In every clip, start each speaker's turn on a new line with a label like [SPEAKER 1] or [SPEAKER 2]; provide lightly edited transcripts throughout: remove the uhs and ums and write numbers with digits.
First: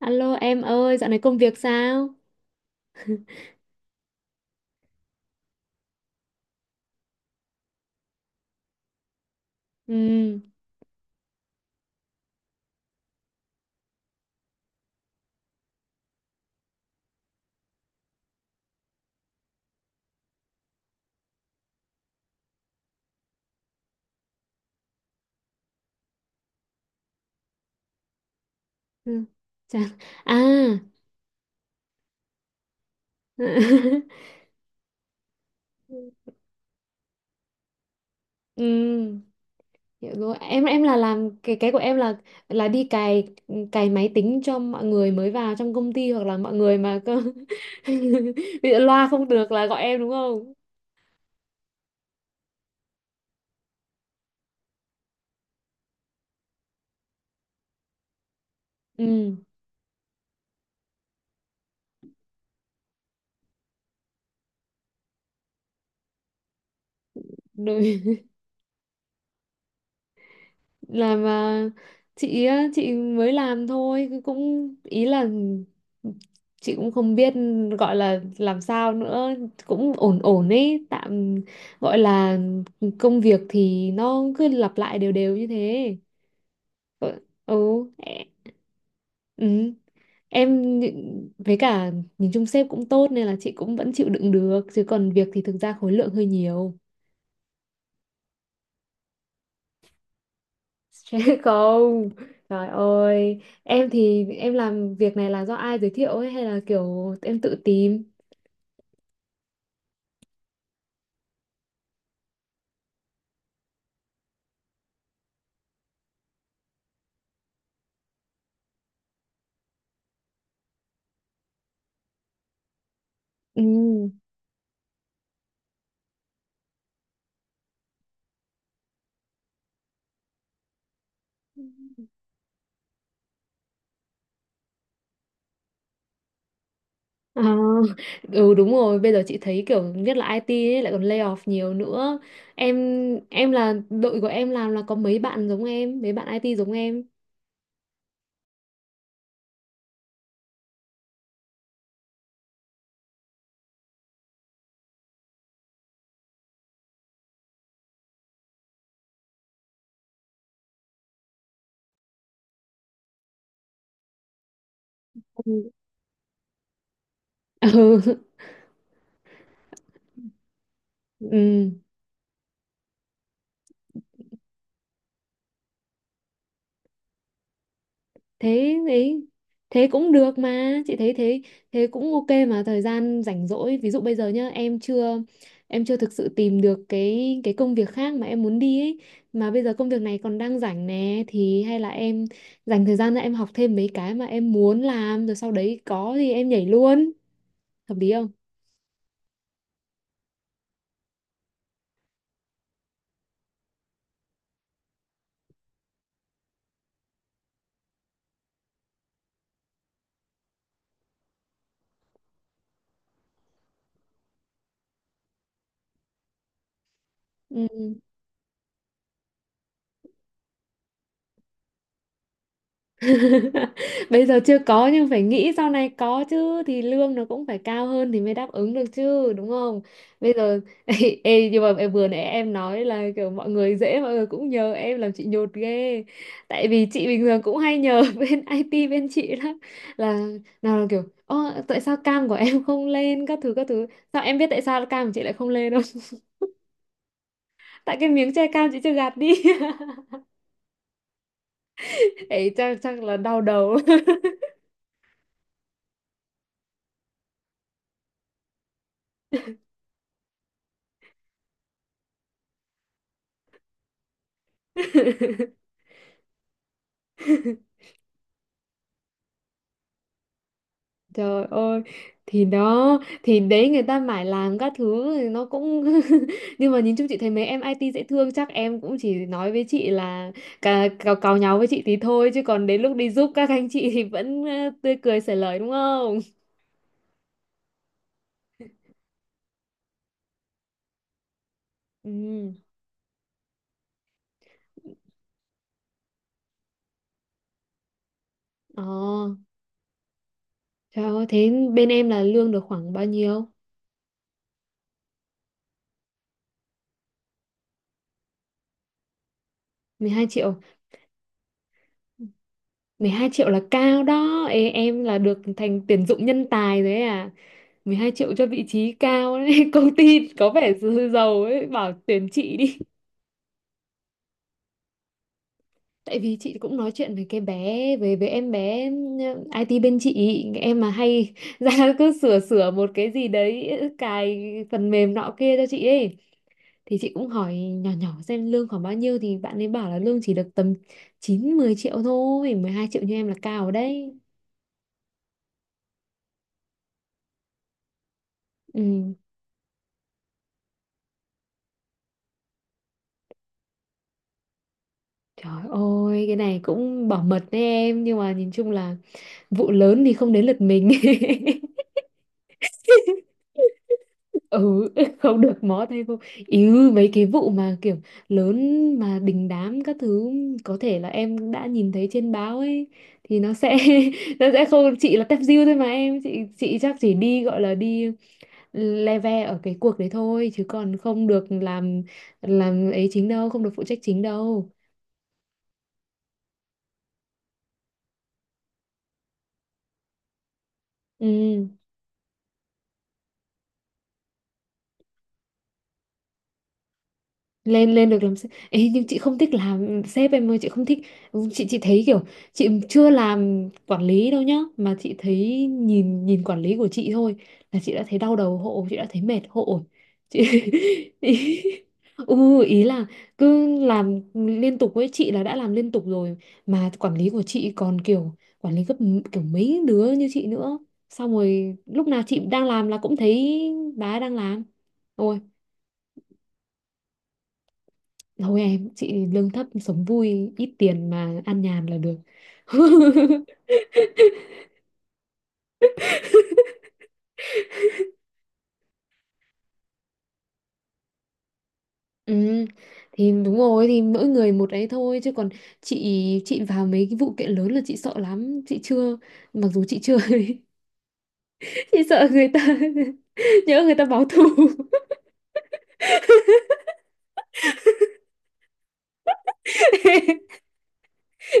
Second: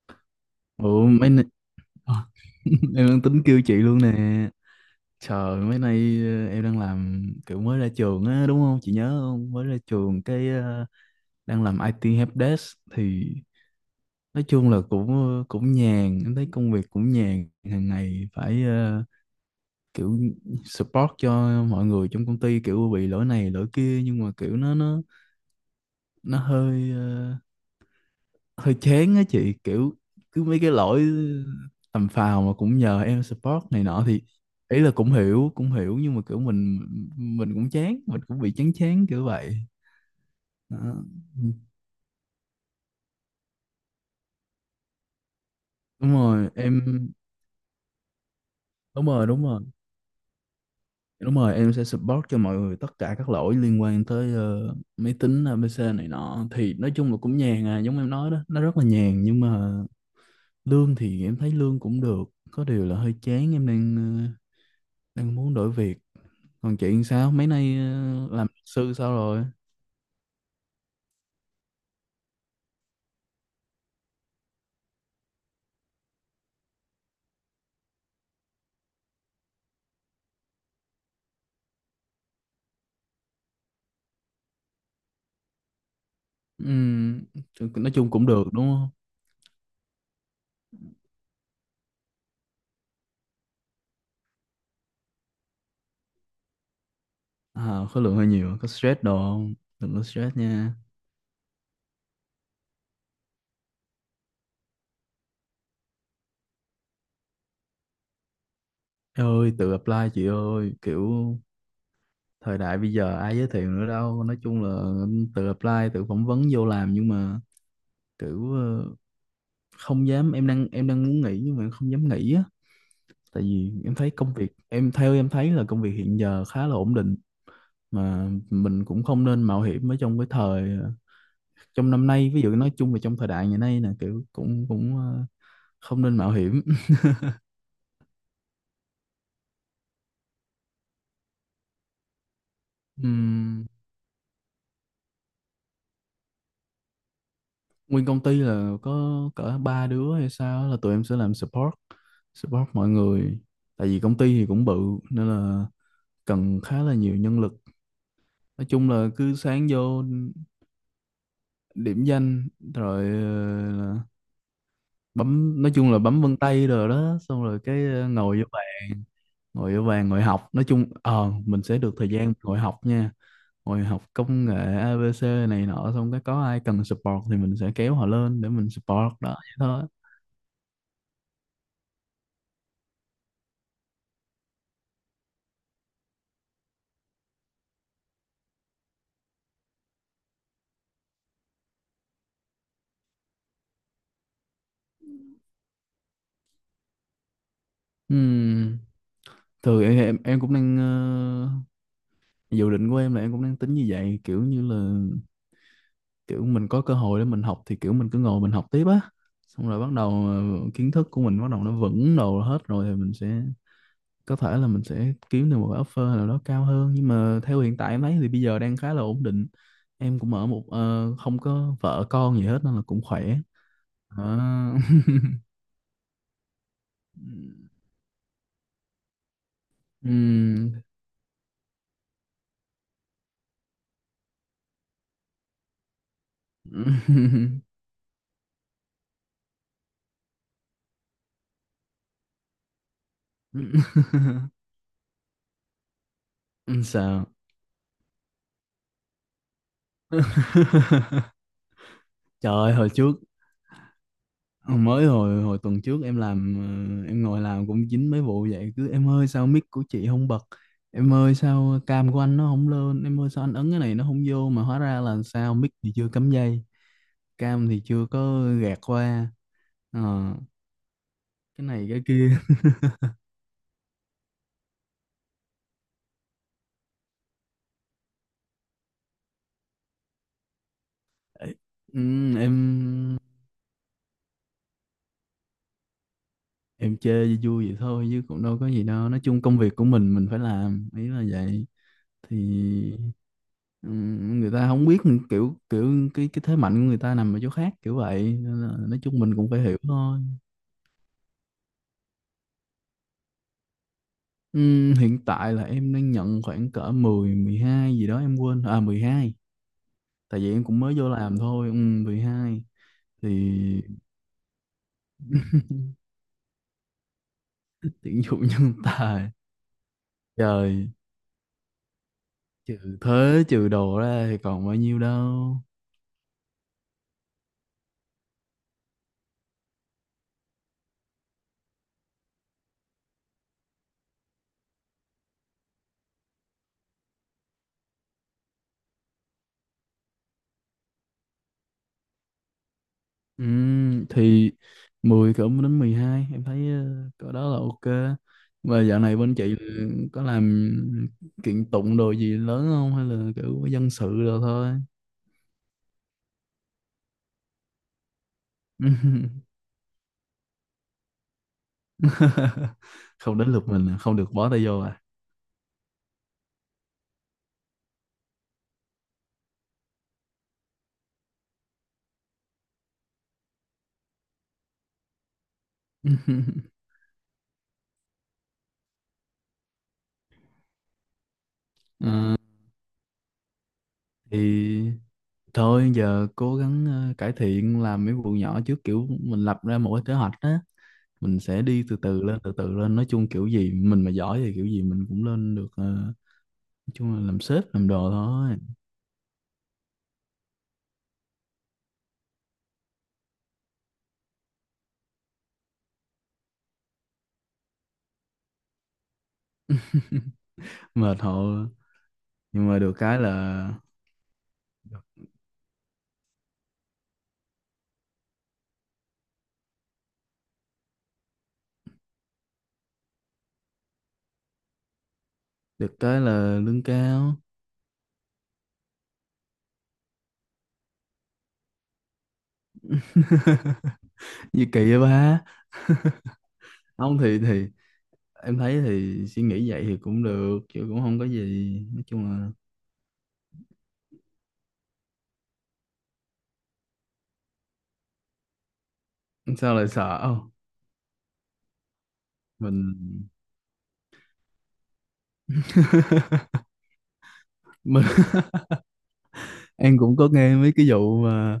[SPEAKER 1] Alo em ơi,
[SPEAKER 2] Ủa,
[SPEAKER 1] dạo này
[SPEAKER 2] mấy
[SPEAKER 1] công
[SPEAKER 2] nay...
[SPEAKER 1] việc sao?
[SPEAKER 2] em đang tính kêu chị luôn nè. Trời, mấy nay em đang làm kiểu mới ra trường á, đúng không? Chị nhớ không? Mới ra trường
[SPEAKER 1] Ừ.
[SPEAKER 2] cái đang làm IT helpdesk thì nói chung là cũng cũng nhàn, em thấy công việc cũng nhàn, hàng ngày phải kiểu support cho mọi người trong công ty, kiểu bị lỗi này lỗi kia, nhưng mà kiểu nó hơi hơi chán á
[SPEAKER 1] Ừ.
[SPEAKER 2] chị,
[SPEAKER 1] Chà.
[SPEAKER 2] kiểu
[SPEAKER 1] À.
[SPEAKER 2] cứ mấy cái lỗi tầm phào mà cũng nhờ em support này nọ, thì ý là cũng hiểu cũng hiểu, nhưng mà kiểu mình cũng chán, mình cũng bị chán chán
[SPEAKER 1] Ừ,
[SPEAKER 2] kiểu vậy
[SPEAKER 1] hiểu rồi. Em
[SPEAKER 2] đó.
[SPEAKER 1] em là làm cái của em là đi cài cài máy tính cho mọi người mới vào trong công ty
[SPEAKER 2] Đúng
[SPEAKER 1] hoặc là
[SPEAKER 2] rồi
[SPEAKER 1] mọi người
[SPEAKER 2] em.
[SPEAKER 1] mà cơ bị
[SPEAKER 2] Đúng
[SPEAKER 1] loa
[SPEAKER 2] rồi,
[SPEAKER 1] không
[SPEAKER 2] đúng
[SPEAKER 1] được
[SPEAKER 2] rồi,
[SPEAKER 1] là gọi em đúng không?
[SPEAKER 2] đúng rồi em sẽ support cho mọi người tất cả các lỗi liên quan tới máy tính ABC này nọ, thì nói chung là cũng nhàn à, giống em nói đó, nó rất là nhàn,
[SPEAKER 1] Ừ,
[SPEAKER 2] nhưng mà lương thì em thấy lương cũng được, có điều là hơi chán. Em đang ờ, đang muốn đổi việc. Còn chuyện sao mấy nay
[SPEAKER 1] đúng.
[SPEAKER 2] làm luật sư sao rồi?
[SPEAKER 1] Làm à, chị á, chị mới làm thôi cũng ý là chị cũng không biết gọi là làm sao nữa, cũng ổn ổn ấy, tạm gọi là công việc thì nó cứ lặp lại đều đều như thế. Ừ,
[SPEAKER 2] Ừm,
[SPEAKER 1] ừ.
[SPEAKER 2] nói chung
[SPEAKER 1] ẹ-
[SPEAKER 2] cũng được đúng không?
[SPEAKER 1] ừ. Với cả nhìn chung sếp cũng tốt nên là chị cũng vẫn chịu đựng được, chứ còn việc thì thực ra khối lượng hơi nhiều.
[SPEAKER 2] À, khối lượng hơi nhiều, có stress đồ không? Đừng có stress nha.
[SPEAKER 1] Stress không? Trời ơi, em thì em làm việc này là do ai giới thiệu ấy hay là kiểu em tự tìm?
[SPEAKER 2] Ê ơi, tự apply chị ơi, kiểu thời đại bây giờ ai giới thiệu nữa đâu, nói chung là ừ, tự apply tự phỏng vấn vô làm, nhưng mà kiểu không dám. Em đang muốn nghỉ nhưng mà em không dám nghỉ á, tại
[SPEAKER 1] Ừ.
[SPEAKER 2] vì em thấy công việc em theo, em thấy là công việc hiện giờ khá là ổn định, mà mình cũng không nên mạo hiểm ở trong cái thời, trong năm nay, ví dụ nói chung là trong thời đại ngày nay nè, kiểu cũng cũng không nên mạo hiểm.
[SPEAKER 1] À, ừ đúng rồi, bây giờ chị thấy kiểu nhất là IT ấy, lại còn lay off nhiều nữa. Em em
[SPEAKER 2] Ừm,
[SPEAKER 1] là đội của em làm là có mấy bạn giống em, mấy bạn IT giống em.
[SPEAKER 2] nguyên công ty là có cỡ ba đứa hay sao á, là tụi em sẽ làm support, support mọi người, tại vì công ty thì cũng bự, nên là cần khá là nhiều nhân lực. Nói chung là cứ sáng vô điểm danh, rồi là bấm,
[SPEAKER 1] Ừ.
[SPEAKER 2] nói chung là bấm vân tay rồi đó, xong rồi cái ngồi vô bàn, ngồi học, nói chung mình
[SPEAKER 1] Ừ.
[SPEAKER 2] sẽ được thời gian ngồi học nha. Rồi học công nghệ ABC này nọ, xong cái có ai cần support thì mình sẽ kéo họ lên để mình
[SPEAKER 1] Thế
[SPEAKER 2] support,
[SPEAKER 1] ấy,
[SPEAKER 2] đó vậy thôi.
[SPEAKER 1] thế cũng được, mà chị thấy thế thế cũng ok. Mà thời gian rảnh rỗi, ví dụ bây giờ nhá, em chưa thực sự tìm được cái công việc khác mà em muốn đi ấy, mà bây giờ công việc này còn đang rảnh nè, thì hay là em dành thời gian ra em học thêm mấy cái mà em muốn làm, rồi sau đấy có thì em nhảy luôn, hợp lý không?
[SPEAKER 2] Ừm, Thường em, em cũng đang dự định của em là em cũng đang tính như vậy, kiểu như là kiểu mình có cơ hội để mình học thì kiểu mình cứ ngồi mình học tiếp á. Xong rồi bắt đầu kiến thức của mình bắt đầu nó vững đồ hết rồi thì mình sẽ có thể là mình sẽ kiếm được một cái offer nào đó cao hơn, nhưng mà theo
[SPEAKER 1] Ừ.
[SPEAKER 2] hiện tại em thấy thì bây giờ đang khá là ổn định. Em cũng ở một không có vợ con gì hết nên là cũng khỏe.
[SPEAKER 1] Bây
[SPEAKER 2] Đó.
[SPEAKER 1] giờ chưa có nhưng phải nghĩ sau này có chứ, thì lương nó cũng phải cao hơn thì mới đáp ứng được chứ, đúng không? Bây giờ
[SPEAKER 2] Ừm.
[SPEAKER 1] ê, ê, nhưng mà em vừa nãy em nói là kiểu mọi người dễ, mọi người cũng nhờ em làm, chị nhột ghê. Tại vì chị bình thường cũng hay nhờ bên IT bên chị lắm, là nào là kiểu ơ, tại sao cam của em không lên, các thứ các thứ. Sao em biết tại sao cam của chị lại không lên đâu?
[SPEAKER 2] Sao?
[SPEAKER 1] Tại cái miếng che cam chị chưa gạt đi. Ấy
[SPEAKER 2] Trời ơi,
[SPEAKER 1] chắc
[SPEAKER 2] hồi
[SPEAKER 1] chắc
[SPEAKER 2] trước
[SPEAKER 1] là đau đầu.
[SPEAKER 2] ờ, mới hồi hồi tuần trước em làm, em ngồi làm cũng dính mấy vụ vậy, cứ em ơi sao mic của chị không bật, em ơi sao cam của anh nó không lên, em ơi sao anh ấn cái này nó không vô, mà hóa ra là sao, mic thì chưa cắm dây, cam thì chưa có gạt qua. Ờ,
[SPEAKER 1] Trời
[SPEAKER 2] cái
[SPEAKER 1] ơi,
[SPEAKER 2] này cái kia.
[SPEAKER 1] thì đó, thì đấy, người ta mải làm các thứ thì nó cũng nhưng mà nhìn chung chị thấy mấy em IT dễ thương, chắc em cũng chỉ nói với chị là cà, cào cào nháo với chị thì thôi,
[SPEAKER 2] Ừm,
[SPEAKER 1] chứ còn đến lúc đi
[SPEAKER 2] em
[SPEAKER 1] giúp các anh chị thì vẫn tươi cười xởi lời, đúng không?
[SPEAKER 2] em chơi vui vui vậy thôi chứ cũng đâu có gì đâu, nói chung công việc của mình phải làm, ý là vậy. Thì
[SPEAKER 1] Ừ.
[SPEAKER 2] người ta không biết kiểu, kiểu cái thế mạnh của người ta nằm ở chỗ khác, kiểu vậy. Nên là
[SPEAKER 1] Ờ.
[SPEAKER 2] nói chung mình cũng phải hiểu thôi.
[SPEAKER 1] Trời ơi, thế bên em là lương được khoảng bao nhiêu?
[SPEAKER 2] Hiện tại là em đang nhận khoảng cỡ 10, 12 gì đó, em quên, à 12,
[SPEAKER 1] mười hai
[SPEAKER 2] tại vì
[SPEAKER 1] triệu
[SPEAKER 2] em cũng mới vô làm thôi. 12
[SPEAKER 1] mười
[SPEAKER 2] thì
[SPEAKER 1] hai triệu là cao đó. Ê, em là được thành tuyển dụng nhân tài đấy à? mười hai
[SPEAKER 2] tuyển
[SPEAKER 1] triệu cho
[SPEAKER 2] dụng
[SPEAKER 1] vị
[SPEAKER 2] nhân
[SPEAKER 1] trí
[SPEAKER 2] tài.
[SPEAKER 1] cao đấy, công ty có vẻ
[SPEAKER 2] Trời,
[SPEAKER 1] giàu ấy, bảo tuyển chị đi.
[SPEAKER 2] trừ thuế trừ đồ ra thì còn bao nhiêu đâu.
[SPEAKER 1] Tại vì chị cũng nói chuyện với cái bé, với em bé, ừ, IT bên chị em mà hay ra cứ sửa sửa một cái gì đấy, cài phần mềm nọ kia cho chị ấy, thì chị cũng hỏi nhỏ nhỏ xem lương khoảng bao nhiêu, thì bạn ấy bảo là lương chỉ được tầm 9 10 triệu thôi. 12 triệu như em là cao rồi đấy.
[SPEAKER 2] Thì 10 cỡ đến 12 em thấy cỡ đó là ok. Và dạo
[SPEAKER 1] Ừ.
[SPEAKER 2] này bên chị là có làm kiện tụng đồ gì lớn không, hay là kiểu dân sự rồi thôi?
[SPEAKER 1] Trời ơi, cái này cũng bảo mật đấy em. Nhưng mà nhìn chung là vụ lớn thì không đến lượt mình.
[SPEAKER 2] Không đến lượt mình à, không được bó tay vô
[SPEAKER 1] Ừ,
[SPEAKER 2] à?
[SPEAKER 1] không được mó tay vô. Ý, mấy cái vụ mà kiểu lớn mà đình đám các thứ, có thể là em đã nhìn thấy trên báo ấy, thì nó sẽ nó sẽ không, chị là tép diêu thôi mà em. Chị chắc chỉ đi gọi là đi le ve ở cái cuộc đấy thôi, chứ còn không được làm
[SPEAKER 2] Ờ,
[SPEAKER 1] làm ấy chính đâu, không được phụ trách chính đâu.
[SPEAKER 2] thì thôi giờ cố gắng cải thiện làm mấy vụ nhỏ trước, kiểu mình lập ra một cái kế hoạch á, mình sẽ
[SPEAKER 1] Ừ,
[SPEAKER 2] đi từ từ lên từ từ lên, nói chung kiểu gì mình mà giỏi thì kiểu gì mình cũng lên được. Ờ, nói chung là làm sếp làm
[SPEAKER 1] lên lên
[SPEAKER 2] đồ
[SPEAKER 1] được làm sếp
[SPEAKER 2] thôi,
[SPEAKER 1] ấy, nhưng chị không thích làm sếp em ơi, chị không thích. Chị thấy kiểu chị chưa làm quản lý đâu nhá, mà chị thấy nhìn nhìn quản lý của chị thôi là chị đã thấy đau đầu hộ, chị đã thấy mệt hộ chị.
[SPEAKER 2] mệt
[SPEAKER 1] Ý,
[SPEAKER 2] thôi,
[SPEAKER 1] ừ,
[SPEAKER 2] nhưng mà
[SPEAKER 1] ý
[SPEAKER 2] được
[SPEAKER 1] là
[SPEAKER 2] cái là
[SPEAKER 1] cứ làm liên tục, với chị là đã làm liên tục rồi, mà quản lý của chị còn kiểu quản lý kiểu mấy đứa như chị nữa, xong rồi lúc nào chị đang làm là cũng thấy bà ấy đang làm. Ôi,
[SPEAKER 2] được cái là lương cao.
[SPEAKER 1] thôi em, chị lương thấp sống vui, ít tiền mà ăn nhàn là được.
[SPEAKER 2] Gì kỳ vậy ba ông, thì em thấy thì suy nghĩ vậy thì cũng được chứ cũng không có gì, nói chung là
[SPEAKER 1] Ừ, thì đúng rồi, thì mỗi người một ấy thôi, chứ còn chị chị vào mấy cái vụ kiện lớn là chị sợ lắm, chị chưa, mặc
[SPEAKER 2] sao
[SPEAKER 1] dù
[SPEAKER 2] lại
[SPEAKER 1] chị chưa
[SPEAKER 2] sợ không?
[SPEAKER 1] chị sợ người ta
[SPEAKER 2] Mình
[SPEAKER 1] nhớ người ta báo thù.
[SPEAKER 2] mình em cũng có nghe mấy cái vụ mà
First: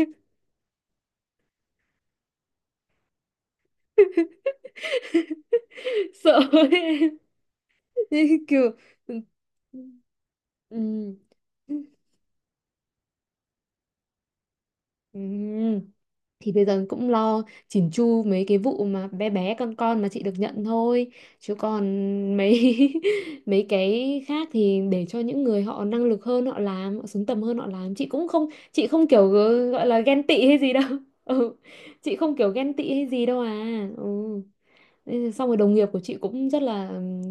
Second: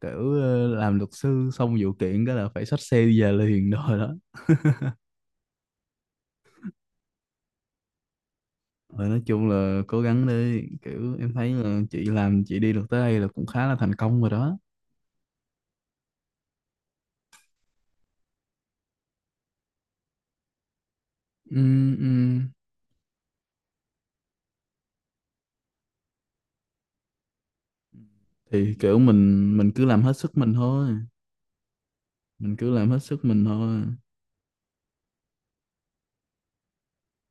[SPEAKER 2] kiểu làm luật sư xong vụ kiện cái là phải xách xe đi về liền rồi đó.
[SPEAKER 1] Sợ ấy. Kiểu
[SPEAKER 2] Rồi
[SPEAKER 1] ừ.
[SPEAKER 2] nói chung là cố gắng đi,
[SPEAKER 1] Ừ.
[SPEAKER 2] kiểu em thấy là
[SPEAKER 1] Ừ.
[SPEAKER 2] chị làm chị đi được tới đây là cũng khá là thành công rồi đó.
[SPEAKER 1] Ừ. Thì bây giờ cũng lo chỉn chu mấy cái vụ mà bé bé con mà chị được nhận thôi, chứ
[SPEAKER 2] Ừ,
[SPEAKER 1] còn
[SPEAKER 2] ừ.
[SPEAKER 1] mấy mấy cái khác thì để cho những người họ năng lực hơn họ làm, họ xứng tầm hơn họ làm, chị cũng không,
[SPEAKER 2] Thì
[SPEAKER 1] chị
[SPEAKER 2] kiểu
[SPEAKER 1] không kiểu
[SPEAKER 2] mình mình cứ
[SPEAKER 1] gọi là
[SPEAKER 2] làm hết
[SPEAKER 1] ghen
[SPEAKER 2] sức
[SPEAKER 1] tị
[SPEAKER 2] mình
[SPEAKER 1] hay gì đâu.
[SPEAKER 2] thôi,
[SPEAKER 1] Ừ. Chị không kiểu
[SPEAKER 2] mình cứ
[SPEAKER 1] ghen
[SPEAKER 2] làm
[SPEAKER 1] tị
[SPEAKER 2] hết
[SPEAKER 1] hay
[SPEAKER 2] sức
[SPEAKER 1] gì đâu
[SPEAKER 2] mình thôi
[SPEAKER 1] à. Ừ. Thế xong rồi đồng nghiệp của chị cũng rất là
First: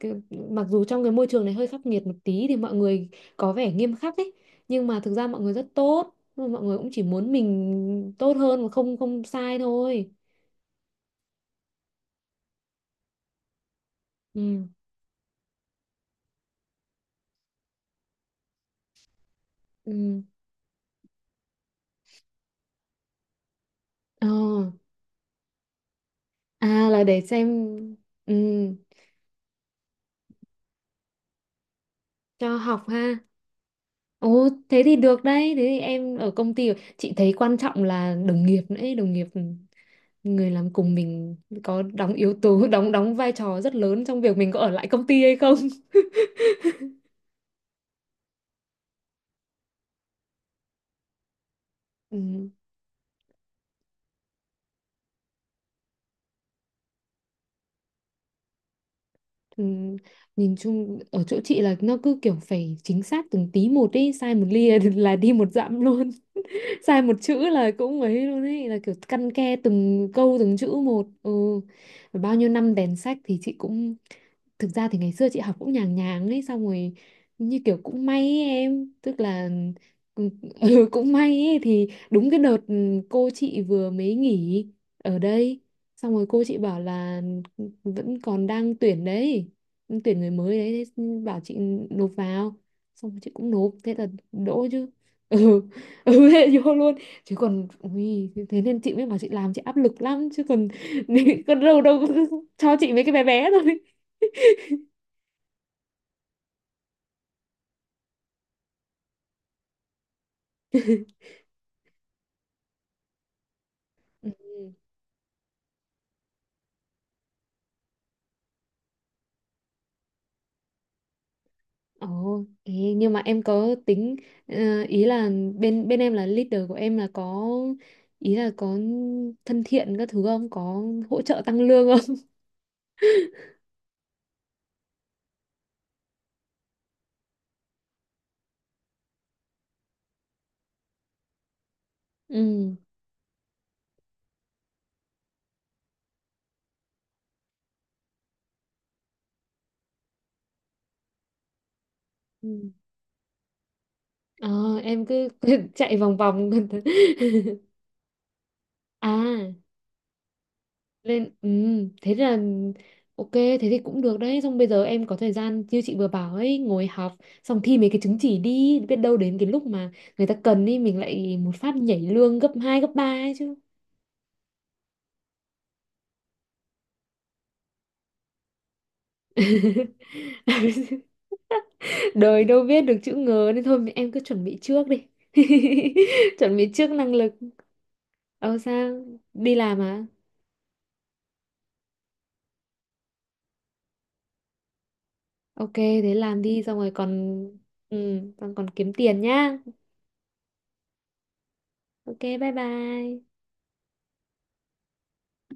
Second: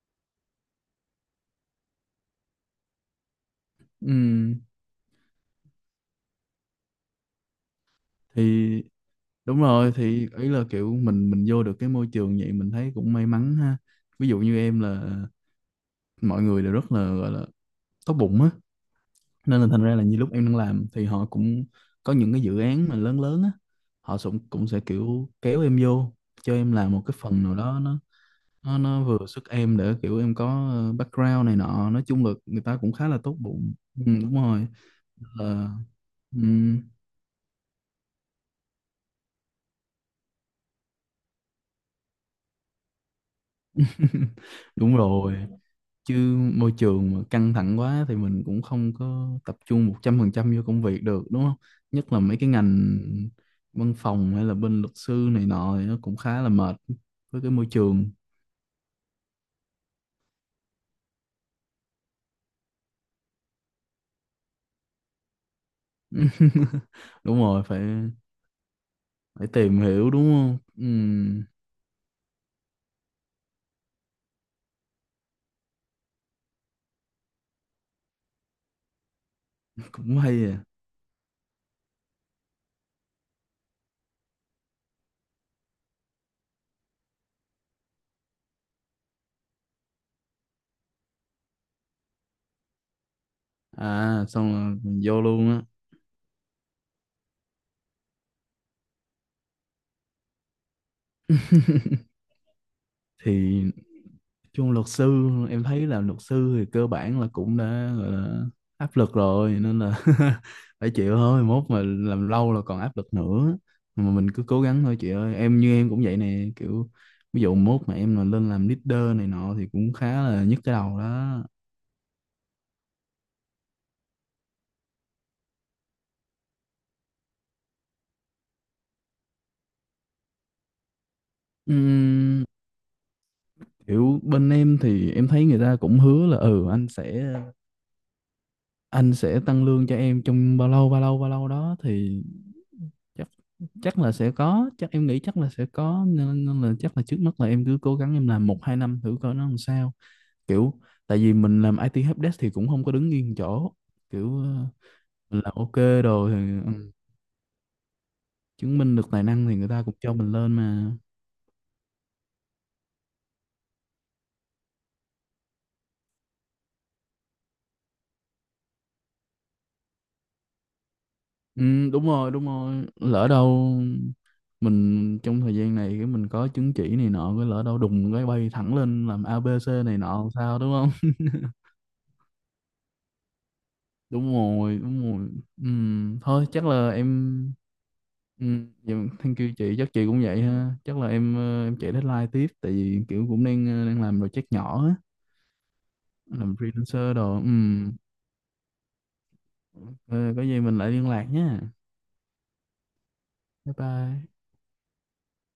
[SPEAKER 1] cái, mặc dù trong cái môi trường này hơi khắc nghiệt một tí thì mọi người có vẻ nghiêm khắc ấy,
[SPEAKER 2] ừ.
[SPEAKER 1] nhưng mà thực ra mọi người rất tốt. Nhưng mà mọi người cũng chỉ muốn mình tốt hơn và
[SPEAKER 2] Thì
[SPEAKER 1] không không sai
[SPEAKER 2] đúng rồi,
[SPEAKER 1] thôi.
[SPEAKER 2] thì ý là kiểu mình vô được cái môi trường vậy mình thấy cũng may mắn ha. Ví dụ như
[SPEAKER 1] Ừ.
[SPEAKER 2] em là mọi người đều rất là gọi là tốt bụng á, nên là thành ra là như
[SPEAKER 1] Ừ.
[SPEAKER 2] lúc em đang làm thì họ cũng có những cái dự án mà lớn lớn á, họ
[SPEAKER 1] Ờ.
[SPEAKER 2] cũng cũng sẽ kiểu kéo em vô cho em
[SPEAKER 1] À,
[SPEAKER 2] làm một
[SPEAKER 1] là
[SPEAKER 2] cái
[SPEAKER 1] để
[SPEAKER 2] phần nào
[SPEAKER 1] xem.
[SPEAKER 2] đó, nó
[SPEAKER 1] Ừ,
[SPEAKER 2] nó nó vừa sức em, để kiểu em có background này nọ, nói chung là
[SPEAKER 1] cho
[SPEAKER 2] người ta
[SPEAKER 1] học
[SPEAKER 2] cũng khá
[SPEAKER 1] ha.
[SPEAKER 2] là tốt bụng. Ừ, đúng
[SPEAKER 1] Ồ,
[SPEAKER 2] rồi.
[SPEAKER 1] thế thì được đấy, thế
[SPEAKER 2] Ờ,
[SPEAKER 1] thì em ở công ty,
[SPEAKER 2] ừm,
[SPEAKER 1] chị thấy quan trọng là đồng nghiệp nữa ấy. Đồng nghiệp, người làm cùng mình có đóng yếu tố đóng đóng vai trò rất lớn trong việc mình có ở lại
[SPEAKER 2] đúng
[SPEAKER 1] công ty hay
[SPEAKER 2] rồi,
[SPEAKER 1] không.
[SPEAKER 2] chứ môi trường mà căng thẳng quá thì mình cũng không có tập trung 100% vô công việc được, đúng không? Nhất là mấy cái
[SPEAKER 1] Ừ,
[SPEAKER 2] ngành văn phòng, hay là bên luật sư này nọ thì nó cũng khá là mệt với cái môi trường.
[SPEAKER 1] ừ, nhìn chung ở chỗ chị là nó cứ kiểu phải chính xác từng tí một ý, sai một ly là đi một dặm luôn, sai một chữ
[SPEAKER 2] Đúng rồi,
[SPEAKER 1] là
[SPEAKER 2] phải
[SPEAKER 1] cũng ấy luôn ấy, là kiểu căn
[SPEAKER 2] phải
[SPEAKER 1] ke
[SPEAKER 2] tìm
[SPEAKER 1] từng
[SPEAKER 2] hiểu đúng
[SPEAKER 1] câu từng
[SPEAKER 2] không.
[SPEAKER 1] chữ một. Ừ. Và bao nhiêu năm đèn sách thì chị cũng thực ra thì ngày xưa chị học cũng nhàng nhàng ấy, xong rồi như kiểu cũng may ấy, em tức là
[SPEAKER 2] Cũng
[SPEAKER 1] ừ,
[SPEAKER 2] hay à.
[SPEAKER 1] cũng may ấy, thì đúng cái đợt ừ, cô chị vừa mới nghỉ ở đây, xong rồi cô chị bảo là vẫn còn đang tuyển đấy, tuyển người mới đấy, thế bảo chị nộp vào, xong chị cũng nộp thế là
[SPEAKER 2] À, xong
[SPEAKER 1] đỗ
[SPEAKER 2] rồi
[SPEAKER 1] chứ.
[SPEAKER 2] mình vô luôn
[SPEAKER 1] Ừ.
[SPEAKER 2] á.
[SPEAKER 1] Ừ hệ vô luôn chứ còn ui, thế nên chị mới bảo chị làm chị áp lực lắm, chứ còn còn đâu đâu cho chị mấy cái bé bé
[SPEAKER 2] Thì
[SPEAKER 1] thôi.
[SPEAKER 2] chung luật sư em thấy là luật sư thì cơ bản là cũng đã gọi là áp lực rồi, nên là phải chịu thôi, mốt mà làm lâu là còn áp lực nữa, mà
[SPEAKER 1] Ừ.
[SPEAKER 2] mình cứ cố gắng thôi chị ơi, em như em cũng vậy nè, kiểu ví dụ mốt mà em mà lên làm leader này nọ thì cũng khá là nhức cái đầu đó.
[SPEAKER 1] Ồ, thế nhưng mà em có tính ý là bên bên em là leader của em là có ý là có thân thiện các thứ không? Có hỗ trợ tăng lương không?
[SPEAKER 2] Ừm, kiểu bên em thì em thấy người ta cũng hứa là ừ, anh sẽ tăng lương cho em trong bao lâu bao lâu bao lâu đó, thì
[SPEAKER 1] Ừ.
[SPEAKER 2] chắc chắc là sẽ có, chắc em nghĩ chắc là sẽ có, nên, nên là chắc là trước mắt là em cứ cố gắng em làm 1-2 năm thử coi nó làm sao, kiểu tại vì mình làm IT helpdesk thì cũng
[SPEAKER 1] Ừ.
[SPEAKER 2] không có đứng yên chỗ, kiểu
[SPEAKER 1] Ờ, em cứ
[SPEAKER 2] mình làm ok
[SPEAKER 1] chạy vòng
[SPEAKER 2] rồi
[SPEAKER 1] vòng.
[SPEAKER 2] thì ừ, chứng minh được tài năng thì
[SPEAKER 1] À.
[SPEAKER 2] người ta cũng cho mình lên mà.
[SPEAKER 1] Nên, ừ, thế là ok, thế thì cũng được đấy. Xong bây giờ em có thời gian như chị vừa bảo ấy, ngồi học xong thi mấy cái chứng chỉ đi, biết đâu đến cái lúc mà người ta cần ấy, mình lại một phát
[SPEAKER 2] Ừ,
[SPEAKER 1] nhảy
[SPEAKER 2] đúng rồi,
[SPEAKER 1] lương
[SPEAKER 2] đúng
[SPEAKER 1] gấp hai
[SPEAKER 2] rồi,
[SPEAKER 1] gấp ba
[SPEAKER 2] lỡ
[SPEAKER 1] ấy chứ.
[SPEAKER 2] đâu mình trong thời gian này cái mình có chứng chỉ này nọ, cái lỡ đâu đùng cái bay thẳng lên làm ABC này nọ làm sao, đúng.
[SPEAKER 1] Đời đâu biết được chữ ngờ, nên thôi em cứ
[SPEAKER 2] Đúng
[SPEAKER 1] chuẩn bị
[SPEAKER 2] rồi,
[SPEAKER 1] trước
[SPEAKER 2] đúng
[SPEAKER 1] đi.
[SPEAKER 2] rồi. Thôi
[SPEAKER 1] Chuẩn
[SPEAKER 2] chắc
[SPEAKER 1] bị trước
[SPEAKER 2] là
[SPEAKER 1] năng lực.
[SPEAKER 2] em
[SPEAKER 1] Ờ
[SPEAKER 2] dạ,
[SPEAKER 1] sao,
[SPEAKER 2] thank you
[SPEAKER 1] đi
[SPEAKER 2] chị,
[SPEAKER 1] làm
[SPEAKER 2] chắc
[SPEAKER 1] à?
[SPEAKER 2] chị cũng vậy ha. Chắc là em em chạy deadline tiếp, tại vì kiểu cũng đang đang làm project nhỏ á,
[SPEAKER 1] Ok thế làm
[SPEAKER 2] làm
[SPEAKER 1] đi, xong rồi còn
[SPEAKER 2] freelancer đồ.
[SPEAKER 1] ừ
[SPEAKER 2] Ừm.
[SPEAKER 1] còn còn kiếm tiền nhá.
[SPEAKER 2] Ờ, có gì mình lại liên lạc nhé.
[SPEAKER 1] Ok bye bye.
[SPEAKER 2] Bye bye.